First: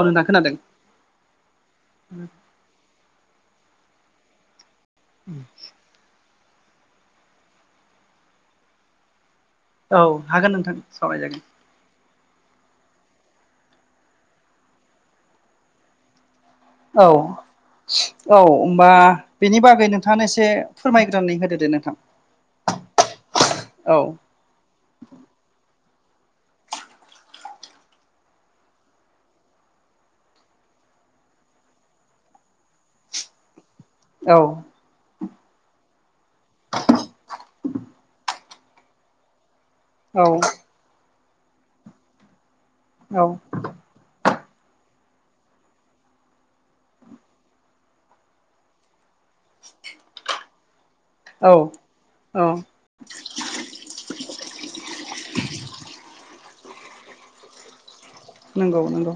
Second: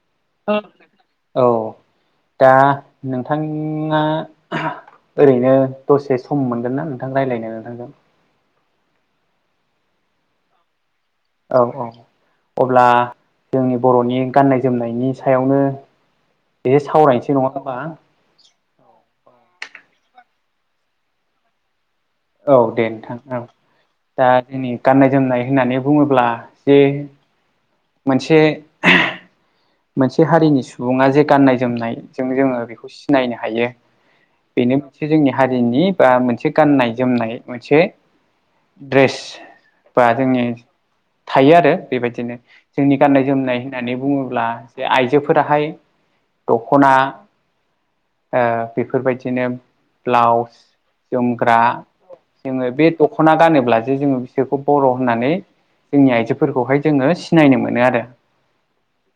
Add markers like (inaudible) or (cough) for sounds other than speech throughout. औ नोंथां खोनादों। औ दा नोंथाङा ओरैनो दसे सम मोनगोन ना नोंथां रायज्लायनो नोंथांजों? औ हागोन नोंथां सावरायजागोन। औ औ अब्ला जोंनि बर'नि गाननाय जोमनायनि सायावनो एसे औ सावरायनोसै नङा होमबा औ होमबा बिनि बागै नोंथाङानो एसे फोरमायग्रोनानै होदो दे नोंथां। औ दे नोंथां ओं। औ दा जोंनि गाननाय जोमनाय होननानै बुङोब्ला जे मोनसे मोनसे हारिनि सुबुङा जे गाननाय जोमनायजों जोङो बेखौ सिनायनो हायो। औ। बेनो मोनसे जोंनि हारिनि बा मोनसे गाननाय जोमनाय मोनसे द्रेस बा औ जोंनि थायो आरो बेबायदिनो। जोंनि औ गाननाय जोमनाय होननानै बुङोब्ला जे आइजोफोराहाय दख'ना ओ बेफोर बायदिनो ब्लाउस औ जोमग्रा। औ जोङो बे दख'ना गानोब्ला जे जोङो बिसोखौ बर' होननानै जोंनि आइजोफोरखौहाय जोङो सिनायनो मोनो आरो। नंगौ नंगौ।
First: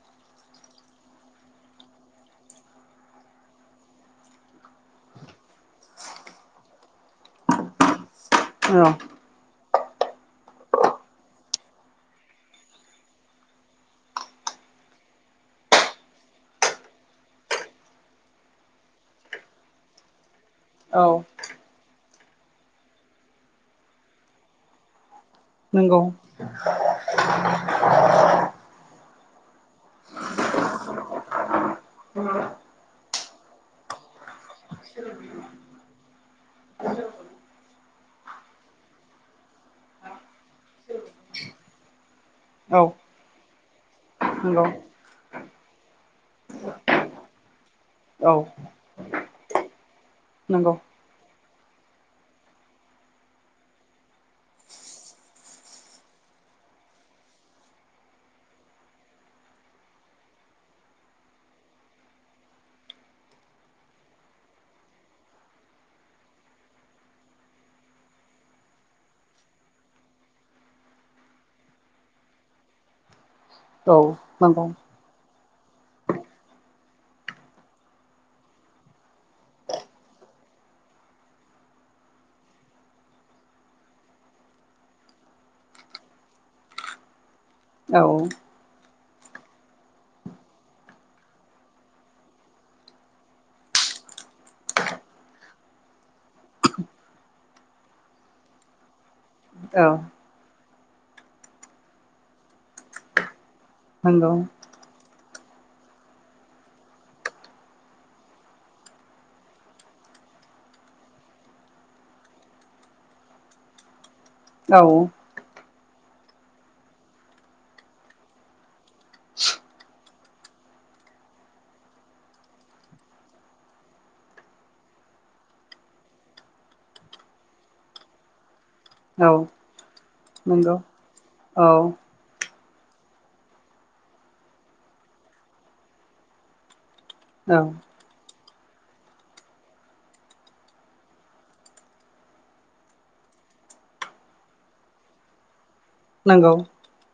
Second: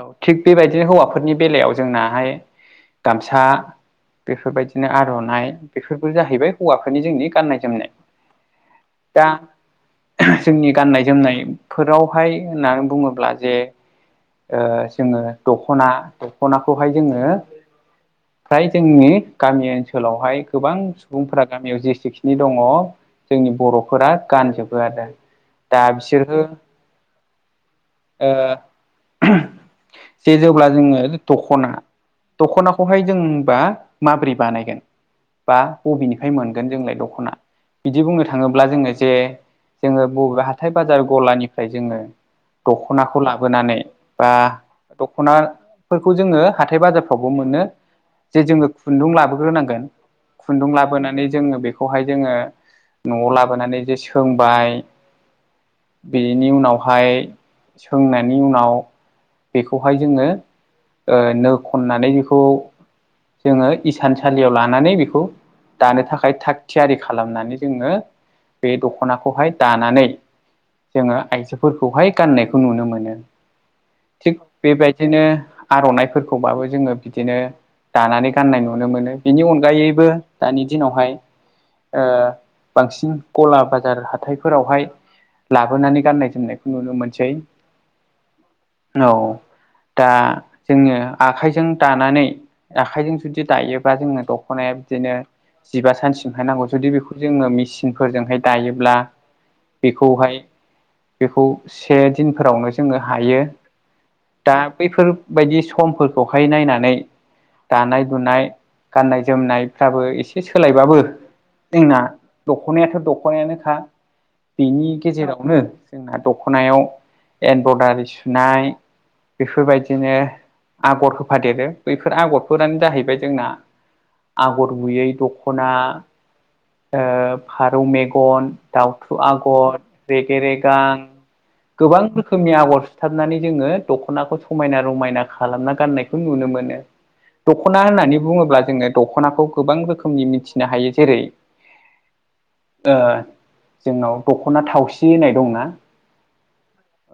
औ थिग बेबायदिनो हौवाफोरनि बेलायाव जोंनाहाय गामसा। बेफोर बायदिनो आर'नाइ बेफोरबो जाहैबाय हौवाफोरनि जोंनि गाननाय जोमनाय। औ। दा जोंनि गाननाय जोमनायफोरावहाय होननानै बुङोब्ला जे ओ जोङो दख'ना, दख'नाखौहाय जोङो फ्राय जोंनि गामि ओनसोलावहाय गोबां औ सुबुंफोरा गामियाव जेसेखिनि दङ' जोंनि बर'फोरा गानजोबो आरो। दा नंगौ बिसोरो ओ जे जेब्ला जोङो दख'ना, दख'ना खौहाय जोंबा माब्रै बानायगोन बा बबेनिफ्राय मोनगोन जोंलाय दख'ना। बिदि बुंनो थाङोब्ला जोङो जे जोङो बबे हाथाय बाजार गलानिफ्राय जोङो औ दख'नाखौ लाबोनानै बा नंगौ दख'नाफोरखौ जोङो हाथाय बाजारफ्रावबो मोनो औ जे जोङो खुन्दुं लाबोग्रोनांगोन, खुन्दुं नंगौ लाबोनानै जोङो बे बेखौहाय जोङो न'आव लाबोनानै जे सोंबाय बेनि उनावहाय सोंनायनि उनाव बेखौहाय जोङो नो खननानै बेखौ जोङो इसानसालियाव लानानै बेखौ दानो थाखाय थाग थियारि खालामनानै जोङो बे दख'नाखौहाय दानानै जोङो आइजोफोरखौहाय गाननायखौ नुनो मोनो। औ थिग नंगौ बेबायदिनो आर'नाइफोरखौबाबो जोङो बिदिनो दानानै गाननाय नुनो मोनो। बेनि अनगायैबो दानि दिनावहाय बांसिन गला बाजार हाथायफोरावहाय लाबोनानै गाननाय जोमनायखौ नुनो मोनसै। औ। औ दा जोङो आखाइजों दानानै आखाइजों जुदि दायोबा जोङो दख'नाया बिदिनो जिबा सानसिमहाय नांगौ। जुदि बेखौ जोङो मेचिनफोरजोंहाय दायोब्ला औ बेखौहाय बेखौ से दिनफोरावनो जोङो हायो। नंगौ दा बैफोरबायायदि समफोरखौहाय नायनानै दानाय लुनाय गाननाय जोमनायफ्राबो एसे सोलायबाबो जोंना दख'नायाथ' दख'नायानोखा। औ बेनि गेजेरावनो जोंना दख'नायाव एमब्रयदारि सुनाय बेफोरबायदिनो आगर होफादेरो। बैफोर आगरफोरानो जाहैबाय जोंना आगर गुयै दखना फारौ मेगन दाउथु औ आगर रेगे नंगौ रेगां औ गोबां रोखोमनि आगर सुथाबनानै जोङो दख'नाखौ समायना रमायना खालामना गाननायखौ नुनो मोनो। औ दख'ना होननानै बुङोब्ला जोङो दख'नाखौ गोबां रोखोमनि मिथिनो हायो जेरै ओ जोंनाव दख'ना थावसि होननाय दंना नोंगौ।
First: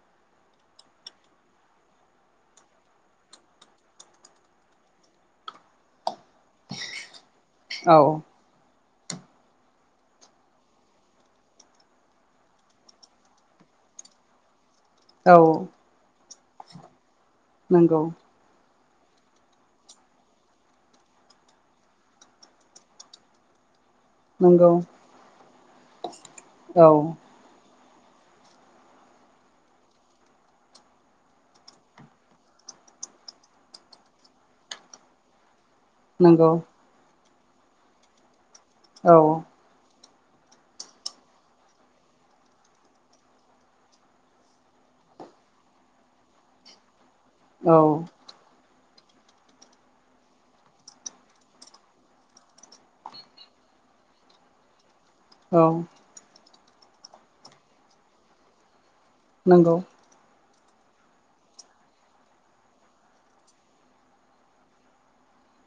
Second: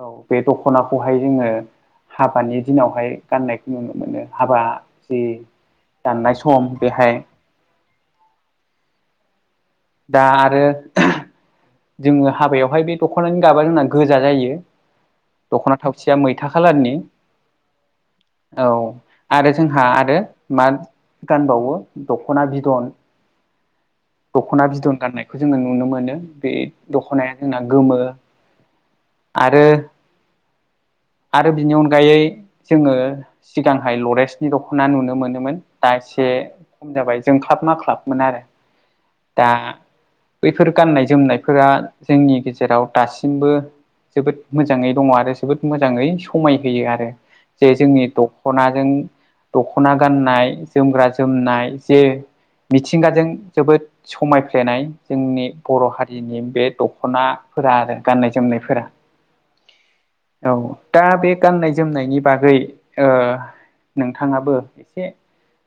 औ बे दख'ना हाखौहाय जोङो हाबानि दिनावहाय गाननायखौ नुनो मोनो हाबा जि दाननाय सम बेहाय औ। दा आरो जोङो हाबायावहाय बे दख'नानि गाबा जोंना गोजा जायो औ दख'ना थावसेया मैथा खालारनि नंगौ। औ आरो जोंहा आरो मा गानबावो दख'ना बिदन दख'ना नंगौ बिदन गाननायखौ जोङो नुनो मोनो बे औ दख'नाया जोंना गोमो आरो आरो बिनि अनगायै जोङो सिगांहाय लरेन्सनि दख'ना नुनो मोनोमोन दा एसे नंगौ खम जाबाय जों ख्लाब मा ख्लाबमोन आरो औ। दा बैफोर गाननाय जोमनायफोरा जोंनि गेजेराव दासिमबो जोबोद मोजाङै दङ आरो जोबोद मोजाङै समाय होोयो आरो जे औ जोंनि दखनाजों दख'ना गाननाय जोमग्रा जोमनाय जे मिथिंगाजों जोबोद समायफ्लेनाय जोंनि बर' हारिनि बे दख'नाफोरा आरो गाननाय जोमनायफोरा नोंगौ औ दा बे गाननाय जोमनायनि बागै ओ नोंथाङाबो एसे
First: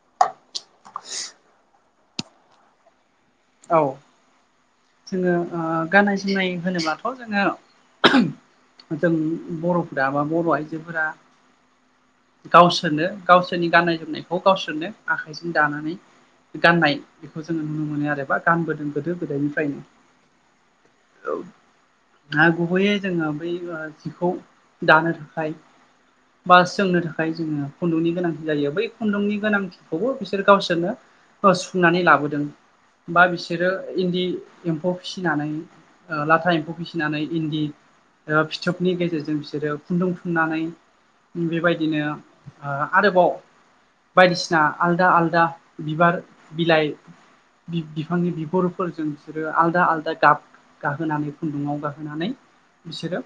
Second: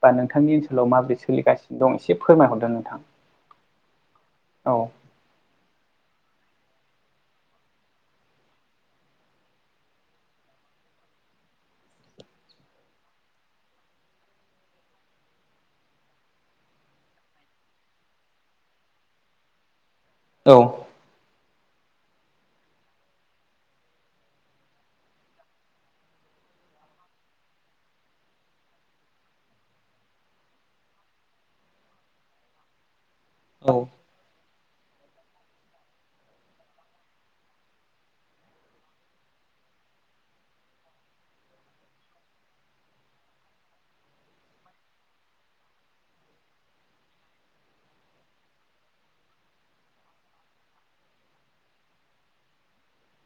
बा नोंथांनि ओनसोलाव माबोरै सोलिगासिनो दं एसे फोरमायहरदों नोंथां। औ औ जोङो ओ गाननाय जोमनाय होनोबाथ' जोङो जों बर'फोरा बा बर' आइजोफोरा गावसोरनो गावसोरनि गाननाय जोमनायखौ गावसोरनो आखाइजों दानानै गाननाय बेखौ जोङो नुनो मोनो आरो बा गानबोदों गोदो गोदायनिफ्रायनो औ। औ आरो गुबैयै जोङो बै जिखौ दानो थाखाय बास जोंनो थाखाय जोङो खुन्दुंनि गोनांथि जायो बै खुन्दुंनि गोनांथि खौबो बिसोर गावसोरनो सुफुंनानै लाबोदों बा औ बिसोरो इन्दि एम्फौ फिसिनानै ओ लाथा एम्फौ फिसिनानै इन्दि ओ फिथोबनि गेजेरजों बिसोरो खुन्दुं थुनानै बेबायदिनो आ आरोबाव बायदिसिना आलादा आलादा बिबार बिलाइ बिफांनि बिब'फोरजों बिसोरो आलदा आलदा गाब गाहोनानै खुन्दुङाव गाहोनानै बिसोरो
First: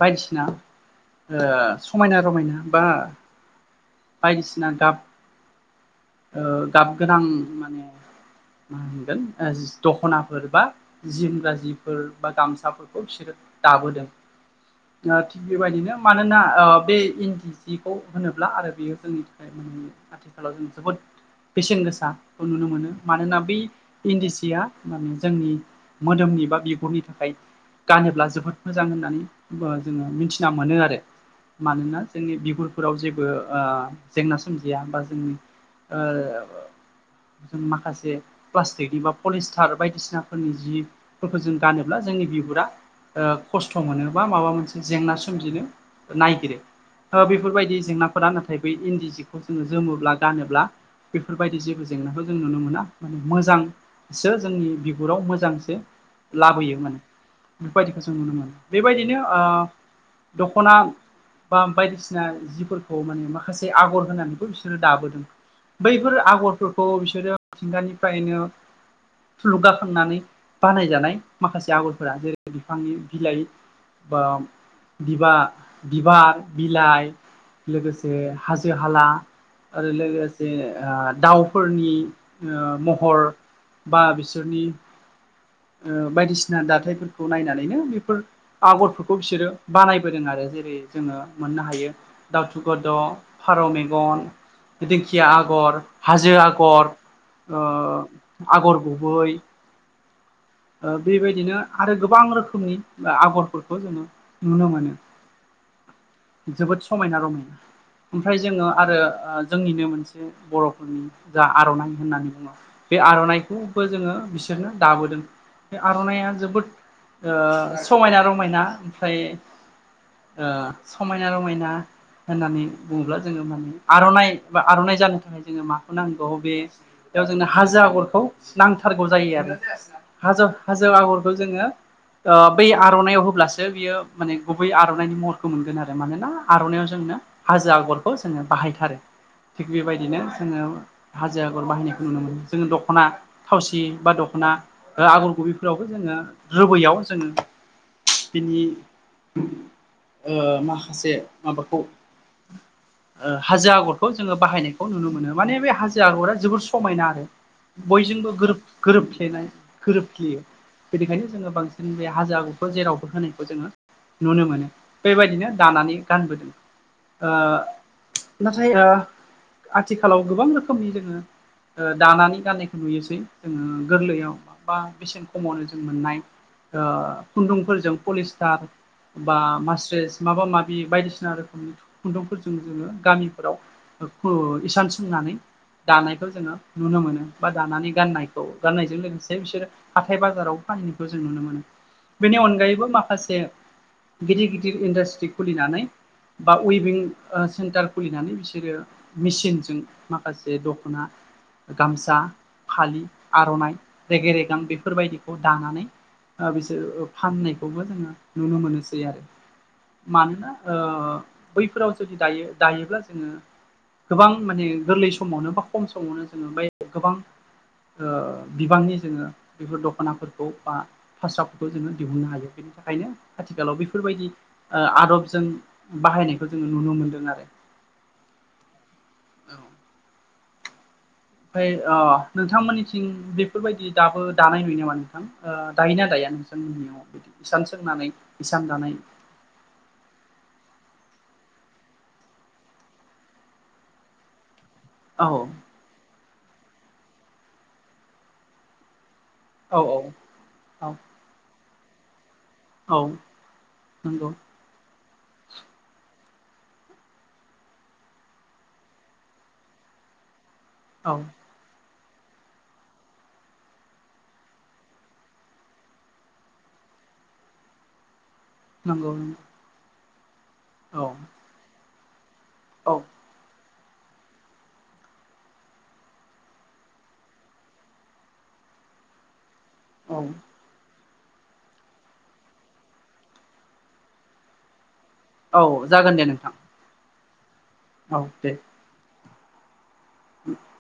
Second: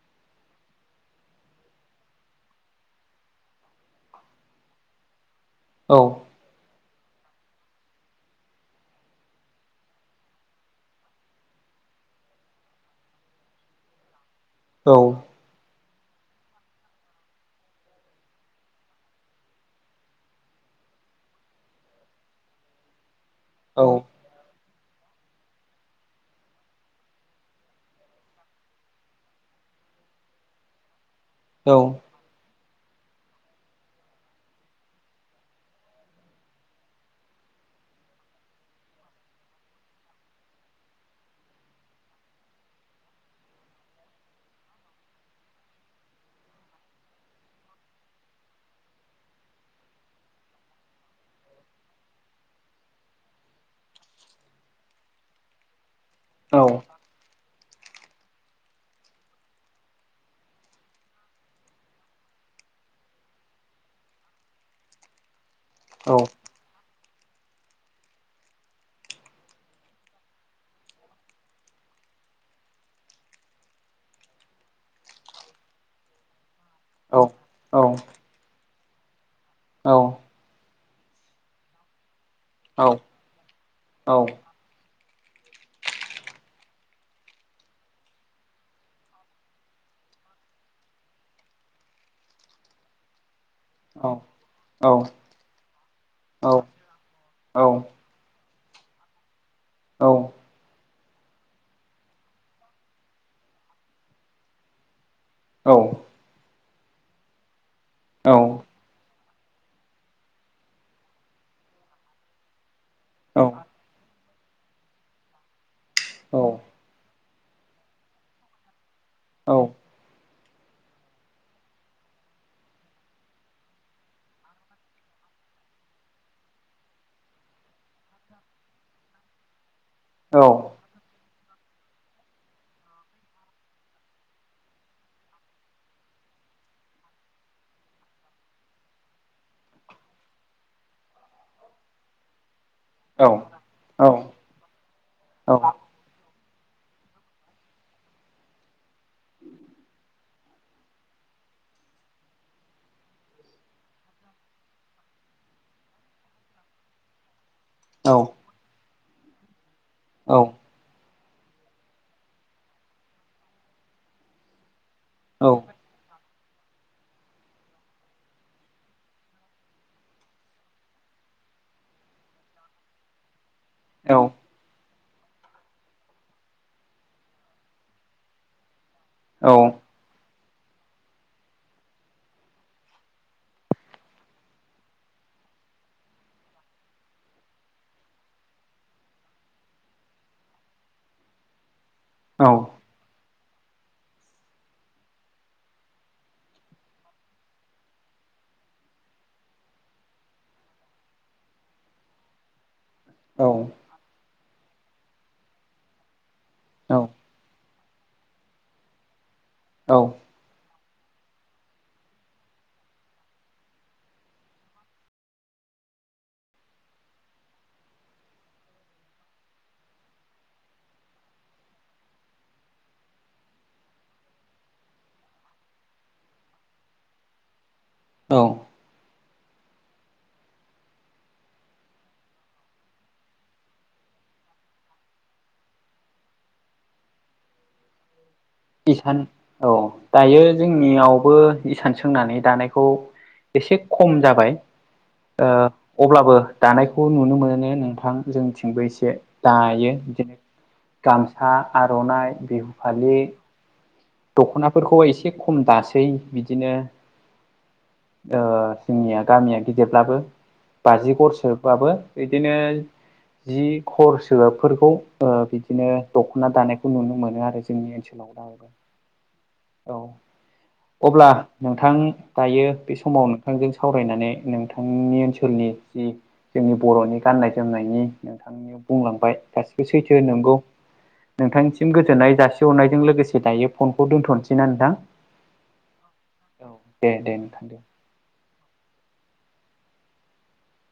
बायदिसिना ओ समायना रमायना बा बायदिसिना गाब औ ओ गाब गोनां माने मा होनगोन दख'नाफोर बा जिमग्रा जिफोर बा गामसाफोरखौ बिसोरो दाबोदों औ ओ बेबायदिनो मानोना ओ बे इन्दि जिखौ होनोब्ला आरो बेयो जोंनि थाखाय मोन मोनो आथिखालाव जों जोबोद बेसेन गोसा खौ नुनो मोनो मानोना बे इन्दि सिया माने जोंनि मोदोमनि बा बिगुरनि थाखाय गानोब्ला जोबोद मोजां होननानै ओ जोङो मिथिना मोनो आरो औ मानोना जोंनि बिगुरफोराव जेबो आ जेंना सोमजिया बा जोंनि ओ जों माखासे (unintelligible) पलिस्टार बायदिसिनाफोरनि जिफोरखौ जों गानोब्ला जोंनि बिगुरा ओ खस्थ मोनो बा माबा मोनसे जेंना सोमजिनो नागिरो ओ बेफोरबायदि जेंनाफोरा नाथाय बै इन्दि जिखौ जोङो जोमोब्ला गानोब्ला बेफोरबायदि जेबो जेंनाखौ जों नुनो मोना माने मोजां सो जोंनि बिगुराव मोजांसो औ लाबोयो माने फोरबायदिखौ जों नुनो मोनो बेबायदिनो ओ दख ना बा बायदिसिना जिफोरखौ माने माखासे आगर होनानैखौ बिसोरो दाबोदों औ बैफोर आगरफोरखौ बिसोरो मिथिंगानिफ्रायनो थुलुंगाखांनानै बानायजानाय माखासे आगरफोरा जेरै बिफांनि बिलाइ बा बिबा बिबार बिलाइ औ लोगोसे हाजो हाला आरो औ लोगोसे आ दाउफोरनि ओ औ महर बा बिसोरनि ओ बायदिसिना दाथायफोरखौ नायनानैनो बेफोर आगरफोरखौ बिसोरो बानायबोदों आरो जेरै जोङो मोननो हायो दाउथुगद फारौ मेगन औ दिंखिया आगर हाजो औ आगर ओ आगर गुबै ओ बेबायदिनो आरो गोबां रोखोमनि आगरफोरखौ जोङो नुनो मोनो औ जोबोद समायना रमायना ओमफ्राय जोङो औ आरो आ जोंनिनो मोनसे बरफोरनि जा आरनाइ होननानै बुङो बे आरनाइ खौबो जोङो बिसोरनो दाबोदों बे आरनाइया जोबोद ओ समायना रमायना ओमफ्राय औ ओ समायना रमायना होननानै बुङोब्ला जोङो माने आरनाइ बा आरनाइ जानो थाखाय जोङो माखौ नांगौ बे बेयाव जोंनो हाजो आगरखौ नांथारगौ जायो आरो हाजो हाजो जो आगरखौ जोङो ओ बै आरनायाव होब्लासो बियो माने गुबै आरनाइनि महरखौ मोनगोन आरो मानोना आरनायाव जोंनो हाजो आगरखौ जोङो बाहायथारो थिग बेबायदिनो जोङो हाजो आगर बाहायनायखौ नुनो मोनो जोङो दखना औ थावसि बा दखना आगर ओ गुबैफोरावबो जोङो रोबैयाव जोङो बिनि ओ माखासे माबाखौ (inaudible) ओ हाजो आगरखौ जोङो बाहायनायखौ नुनो मोनो माने बे हाजो आगरा जोबोर समायना आरो बयजोंबो गोरोब गोरोबफ्लेनाय गोरोबफ्लेयो बेनिखायनो जोङो बांसिन बे हाजो आगरखौ जेरावबो होनायखौ जोङो नुनो मोनो बेबायदिनो दानानै गानबोदों ओ नाथाय ओ आथिखालाव गोबां रोखोमनि जोङोक्षओ दानानै गाननायखौ नुयोसै जोङो गोरलैयाव बा बेसेन खमावनो जों मोननाय ओ खुन्दुंफोरजों पलिस्टार बा मास्रेस माबा माबि बायदिसिना रोखोमनि खुन्दुंखौ जों जोङो गामिफोराव इसान सोंनानै दानायखौ जोङो नुनो मोनो बा दानानै गाननायखौ गाननायजों लोगोसे बिसोर हाथाइ बाजाराव बाहायनायखौ जों नुनो मोनो बेनि औ अनगायैबो माखासे गिदिर गिदिर इन्डास्ट्रि खुलिनानै बा उइभिंओ सेन्टार खुलिनानै बिसोरो मेचिनजों माखासे दखना गामसा फालि औ औ आरनाइ रेगे रेगां बेफोरबायदिखौ दानानै औ बिसोरो फाननाय बे खौबो जोङो नुनो मोनोसै आरो औ मानोना ओ बैफोराव जुदि दायो दायोब्ला जोङो गोबां माने गोरलै समावनो बा खम समावनो जोङो गोबां ओ बिबांनि जोङो बेफोर दखनाफोरखौ बा फास्राफोरखौ जोङो दिहुननो हायो बे थाखायनो आथिखालाव बेफोरबायदि ओ आदबजों बाहायनायखौ जोङो नुनो मोनदों आरो औ (inaudible) ओमफ्राय ओ नोंथांमोननिथिं बेफोरबायदि दाबो दानाय नुयो नामा नोंथां ओ दायोना दाया नोंसानि नआव इसान सोंनानै इसान दानाय इसान औ दायो जोंनियावबो इसान सोंनानै दानायखौ एसे खम जाबाय औ ओ अब्लाबो दानायखौ नुनो मोनो नोंथां जोंनिथिंबो एसे औ दायो बिदिनो औ गामसा आरनाइ बेह औ नंगौ दखनाफोरखौ एसे खम दासै बिदिनो ओ जोंनिया गामिया गिदिरब्लाबो औ बाजि घरसोबाबो बिदिनो जि खर सोबफोरखौ बिदिनो दखना दानायखौ नुनो मोनो आरो जोंनि ओनसोल (unintelligible) नंगौ नों औ अब्ला नोंथां दायो औ बे समाव नोंथांजों सावरायनानै नोंथांनि ओनसोलनि जि जोंनि बर'नि गाननाय जोमनायनि नोंथांनियाव बुंलांबाय। गासिबो औ सैथो नंगौ नोंथांनिसिम गोजोननाय जासिहरनायजों लोगोसे दायो फनखौ दोनथ'नोसै ना नोंथां? औ जागोन दे नोंथां। औ दे दे नोंथां दे। औ दे। (inaudible)